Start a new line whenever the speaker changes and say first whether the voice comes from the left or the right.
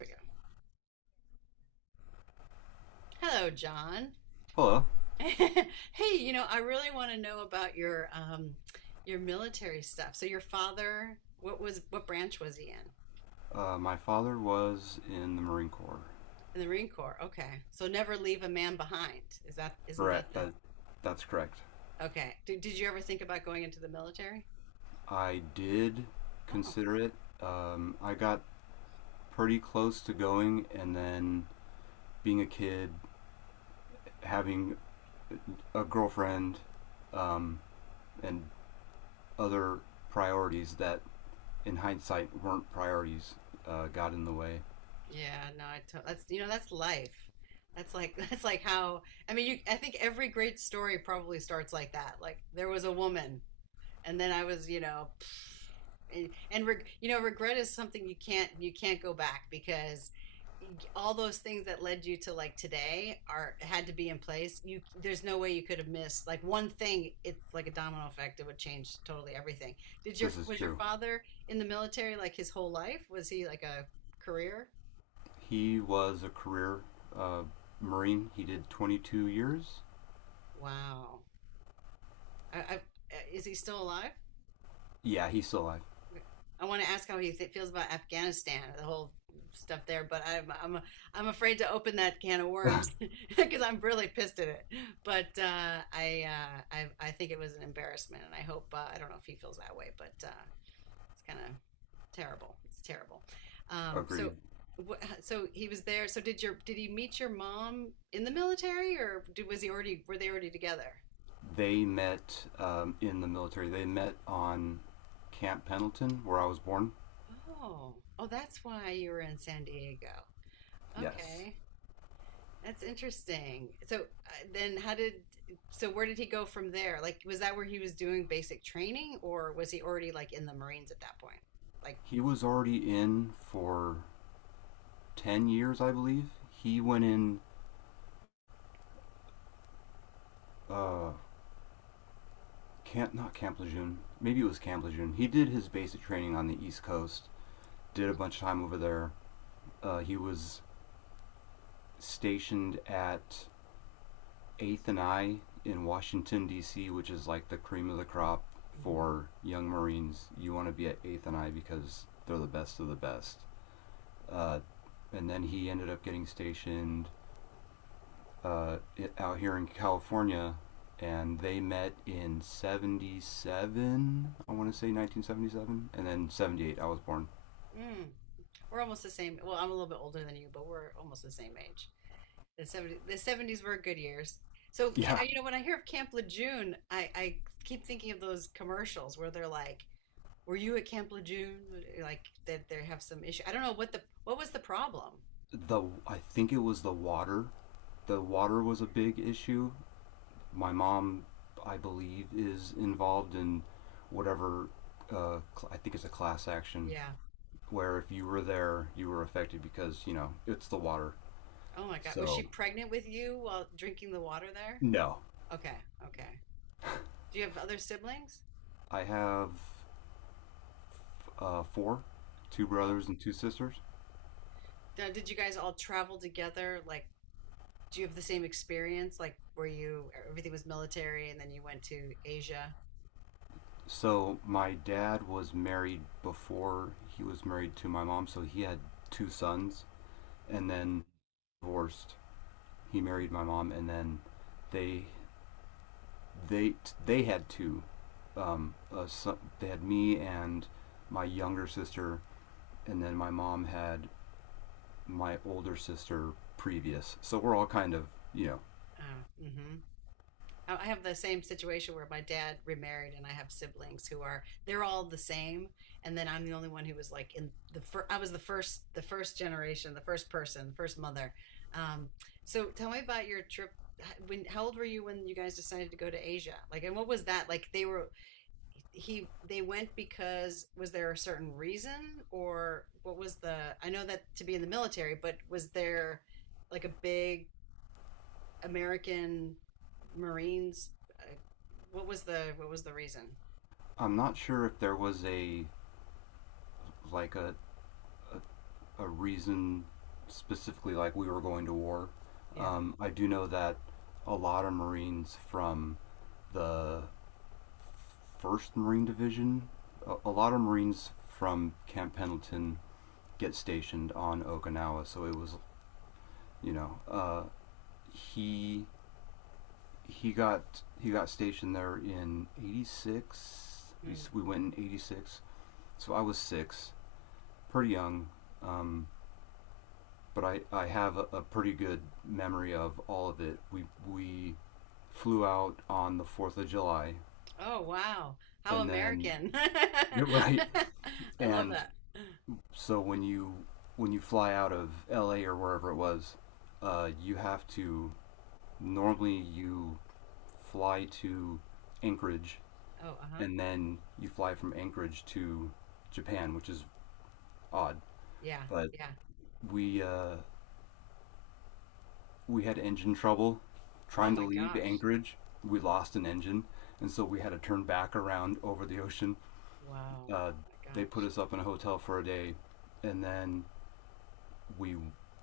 right: We go. Hello, John.
left: Hello.
right: Hey, I really want to know about your military stuff. So your father, what branch was he in?
left: My father was in the Marine Corps.
right: In the Marine Corps. Okay. So never leave a man behind. Is that isn't that
left: Correct.
right: the
left: That's correct.
right: Okay. Did you ever think about going into the military?
left: I did
right: Oh,
left: consider it. I got pretty close to going, and then being a kid, having a girlfriend, um, and other priorities that, in hindsight, weren't priorities, got in the way.
right: yeah, no, I to, that's you know, that's life. That's like that's like how I mean, you I think every great story probably starts like that. Like there was a woman and then I was, and, regret is something you can't go back because all those things that led you to like today are had to be in place you there's no way you could have missed like one thing. It's like a domino effect. It would change totally everything. did your
left: This is
right: was your
left: true.
right: father in the military like his whole life? Was he like a career?
left: He was a career uh, Marine. He did 22 years.
right: Wow. I, I, is he still alive?
left: Yeah, he's still alive.
right: Okay. I want to ask how he feels about Afghanistan, the whole stuff there, but I'm I'm afraid to open that can of worms because I'm really pissed at it. But I think it was an embarrassment, and I hope I don't know if he feels that way, but it's kind of terrible. It's terrible. So
left: Agreed.
right: what, so he was there. So did he meet your mom in the military, or did, was he already were they already together?
left: They met in the military. They met on Camp Pendleton, where I was born.
right: Oh, oh, that's why you were in San Diego.
left: Yes.
right: Okay. That's interesting. So then how did so where did he go from there? Like was that where he was doing basic training or was he already like in the Marines at that point? Like
left: He was already in for 10 years, I believe. He went in, uh, not Camp Lejeune, maybe it was Camp Lejeune. He did his basic training on the East Coast, did a
right: oh,
left: bunch of time over there. He was stationed at Eighth and I in Washington D.C., which is like the cream of the crop
right: mhm,
left: for young Marines. You want to be at Eighth and I because they're the best of the best. Uh, and then he ended up getting stationed uh, out here in California, and they met in '77. I want
right: mhm.
left: to say 1977, and then '78 I was born.
right: Mm, we're almost the same. Well, I'm a little bit older than you, but we're almost the same age. The 70s were good years. So
left: Yeah.
right: you know when I hear of Camp Lejeune, I keep thinking of those commercials where they're like, "Were you at Camp Lejeune?" Like that they have some issue. I don't know what was the problem.
left: The I think it was the water. The water was a big issue. My mom, I believe, is involved in whatever, uh, I think it's a class action
right: Yeah.
left: where if you were there, you were affected because you know it's the water.
right: Oh my God. Was she
left: So
right: pregnant with you while drinking the water there?
left: no,
right: Okay. Okay. Do you have other siblings?
left: I have four, two
right: Oh.
left: brothers and two sisters.
right: Did you guys all travel together? Like, do you have the same experience? Like, were you, everything was military and then you went to Asia?
left: So my dad was married before he was married to my mom, so he had two sons and then divorced. He
right: Mhm.
left: married my mom, and then they they they had they had me and my younger sister, and then my mom had my older sister previous. So we're all kind of, you know,
right: Oh, mm-hmm. I have the same situation where my dad remarried, and I have siblings who are they're all the same, and then I'm the only one who was like in the first. I was the first generation, the first person, the first mother. Um, so tell me about your trip. When how old were you when you guys decided to go to Asia? Like, and what was that like? They were he they went because was there a certain reason or what was the? I know that to be in the military, but was there like a big American Marines. Uh, what was the reason?
left: I'm not sure if there was a like a reason specifically like we were going to war.
right: Yeah.
left: I do know that a lot of Marines from the First Marine Division, a lot of Marines from Camp Pendleton get stationed on Okinawa. So it was, you know, he he got stationed there in '86. We
right: Mm,
left: we went
right: mhm.
left: in '86, so I was six, pretty young, um, but I have a pretty good memory of all of it. We flew out on the Fourth of July,
right: Oh, wow. How
left: and then
right: American. I
left: you're right.
right: love
left: And
right: that.
left: so when you fly out of L.A. or wherever it was, you have to normally you fly to Anchorage,
right: Oh, uh-huh.
left: and then you fly from Anchorage to Japan, which is odd.
right: Yeah,
left: But
right: yeah.
left: we uh, we had engine trouble
right: Oh
left: trying to
right: my
left: leave
right: gosh.
left: Anchorage. We lost an engine, and so we had to turn back around over the ocean.
right: Wow.
left: Uh,
right: My
left: they put
right: gosh.
left: us up in a hotel for a day, and then we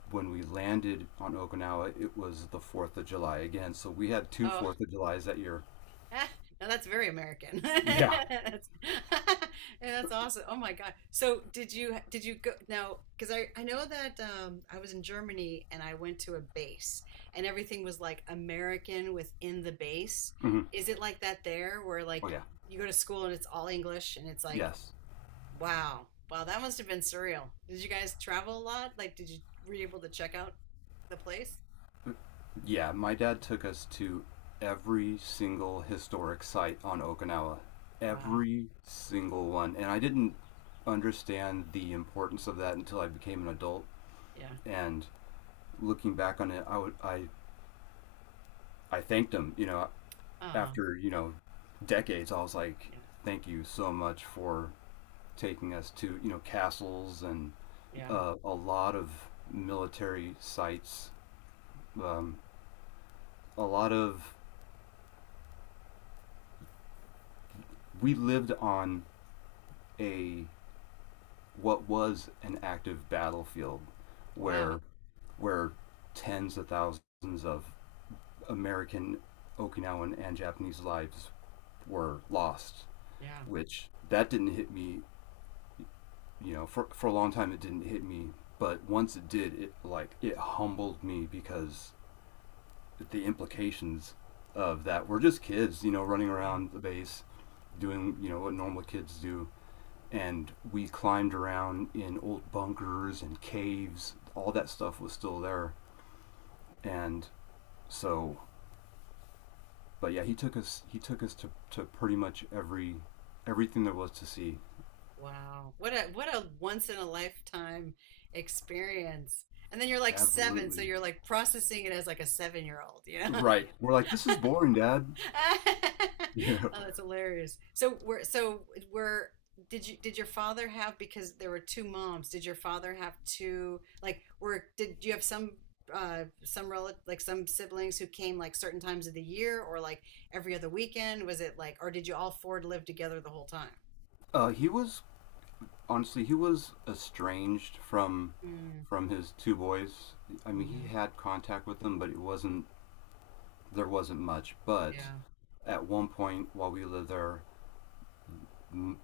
left: when we landed on Okinawa, it was the Fourth of July again. So we had two
right: Oh,
left: Fourth of Julys that year.
right: Ah, now that's very American.
left: Yeah.
right: That's, that's awesome. Oh my God. So did you go now? Because I know that I was in Germany and I went to a base and everything was like American within the base.
left: Mhm.
right: Is it like that there where
left: Oh
right: like
left: yeah.
right: you go to school and it's all English and it's like
left: Yes.
right: wow wow that must have been surreal. Did you guys travel a lot? Like did you were you able to check out the place?
left: Yeah, my dad took us to every single historic site on Okinawa.
right: Wow.
left: Every single one. And I didn't understand the importance of that until I became an adult.
right: Yeah.
left: And looking back on it, I would I thanked him, you know,
right: Um.
left: after, you know, decades. I was like,
right: Yeah.
left: thank you so much for taking us to, you know, castles and,
right: Yeah.
left: a lot of military sites. Um, a lot of we lived on a what was an active battlefield where
right: Wow.
left: where tens of thousands of American, Okinawan, and Japanese lives were lost.
right: Yeah.
left: Which that didn't hit me, you know, for a long time it didn't hit me, but once it did, it like it humbled me because the implications of that were just kids, you know, running
right: Yeah.
left: around the base, doing you know what normal kids do, and we climbed around in old bunkers and caves. All that stuff was still there, and so, but yeah, he took us. He took us to pretty much everything there was to see.
right: Wow. What a once in a lifetime experience. And then you're like seven, so
left: Absolutely
right: you're like processing it as like a 7 year old, you know?
left: right. We're like, this is boring, Dad. Yeah.
right: Oh, that's hilarious. So we're did you did your father have, because there were two moms, did your father have two like were did you have some relative like some siblings who came like certain times of the year or like every other weekend? Was it like or did you all four live together the whole time?
left: Uh, he was he was estranged
right: Mm,
left: from his two boys. I mean, he
right: mhm.
left: had contact with them, but it wasn't there wasn't much. But
right: Yeah.
left: at one point while we lived there,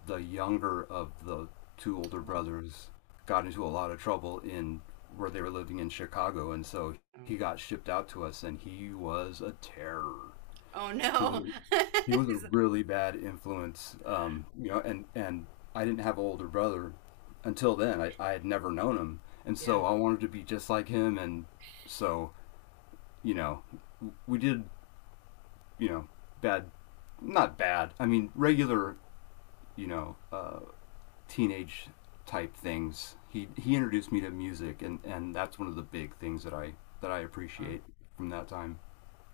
left: the younger of the two older
right: Oh.
left: brothers got into a lot of trouble in where they were living in Chicago, and so
right: Oh,
left: he got shipped out to us, and he was a terror.
right: Oh
left: He was
right: no.
left: he was a really bad influence, you know. And I didn't have an older brother until then. I had never known him, and
right: yeah.
left: so I wanted to be just like him, and so you know, we did you know bad, not bad. I mean regular you know, teenage type things. He introduced me to music, and that's one of the big things that I
right: Wow.
left: appreciate from that time.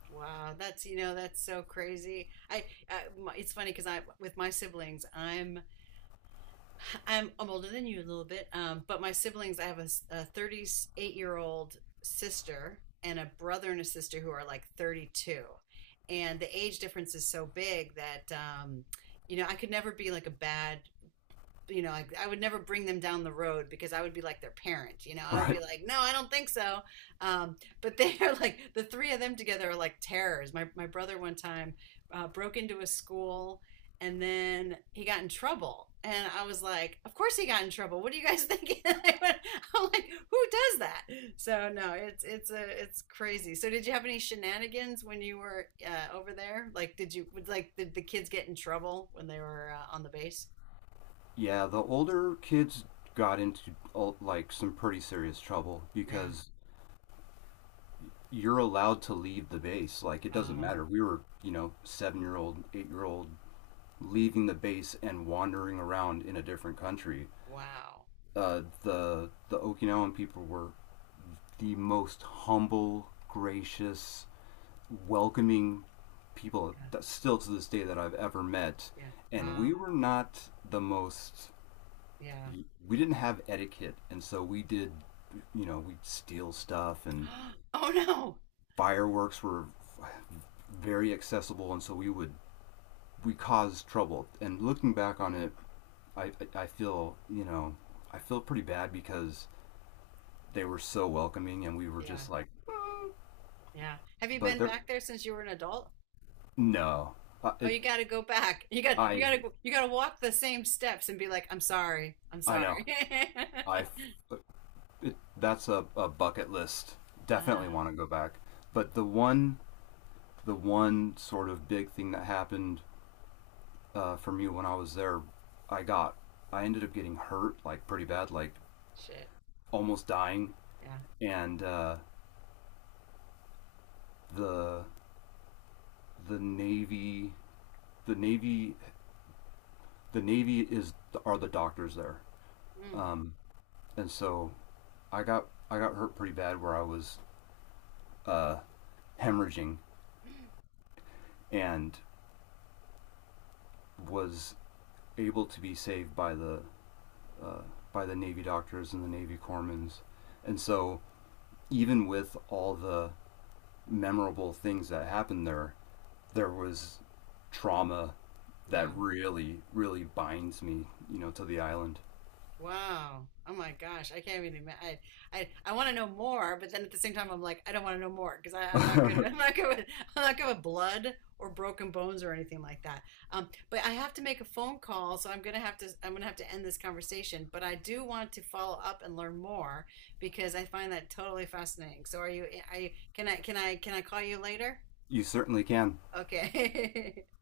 right: Wow, that's you know that's so crazy. I, my- it's funny because I with my siblings I'm I'm older than you a little bit, but my siblings I have a, 38-year-old sister and a brother and a sister who are like 32, and the age difference is so big that you know I could never be like a bad you know, like I would never bring them down the road because I would be like their parent, you know. I would
left: Right?
right: be like, no, I don't think so. Um, but they're like the three of them together are like terrors. My brother one time broke into a school and then he got in trouble. And I was like, of course he got in trouble. What are you guys thinking? I'm like, who does that? So no, it's crazy. So did you have any shenanigans when you were over there? Like, did you like did the kids get in trouble when they were on the base?
left: Yeah, the older kids got into, like some pretty serious trouble
right: Yeah.
left: because you're allowed to leave the base. Like it doesn't
right: Oh,
left: matter. We were you know 7-year old, 8-year old leaving the base and wandering around in a different country.
right: wow.
left: The Okinawan people were the most humble, gracious, welcoming people
right: Yeah,
left: that still to this day that I've ever met.
right: yeah.
left: And we
right: Wow.
left: were not the most,
right: Yeah.
left: we didn't have etiquette. And so we did, you know, we'd steal stuff and
right: Oh no.
left: fireworks were very accessible. And so we would, we caused trouble. And looking back on it, I feel, you know, I feel pretty bad because they were so welcoming and we were
right: Yeah,
left: just like,
right: yeah. Have you
left: but
right: been
left: they're,
right: back there since you were an adult?
left: no, uh,
right: Oh,
left: it,
right: you got to go back. You got you
left: I,
right: got to you got to walk the same steps and be like, "I'm sorry. I'm
left: I know.
right: sorry."
left: I that's a bucket list. Definitely
right: Ah,
left: want to go back. But the one sort of big thing that happened, for me when I was there, I got I ended up getting hurt like pretty bad, like
right: shit.
left: almost dying.
right: Yeah.
left: And the the navy the navy the navy, is are the doctors there.
right: Mm,
left: Um, and so I got hurt pretty bad where I was, uh, hemorrhaging and was able to be saved by the, uh, Navy doctors and the Navy corpsmen. And so, even with all the memorable things that happened there, there was trauma
right: yeah.
left: that really, really binds me, you know, to the island.
right: Wow. Oh my gosh. I can't even imagine. I want to know more, but then at the same time, I'm like, I don't want to know more because I'm not good. I'm not good with blood or broken bones or anything like that. But I have to make a phone call, so I'm gonna have to end this conversation. But I do want to follow up and learn more because I find that totally fascinating. So are you, are you, can I call you later?
left: You certainly can.
right: Okay.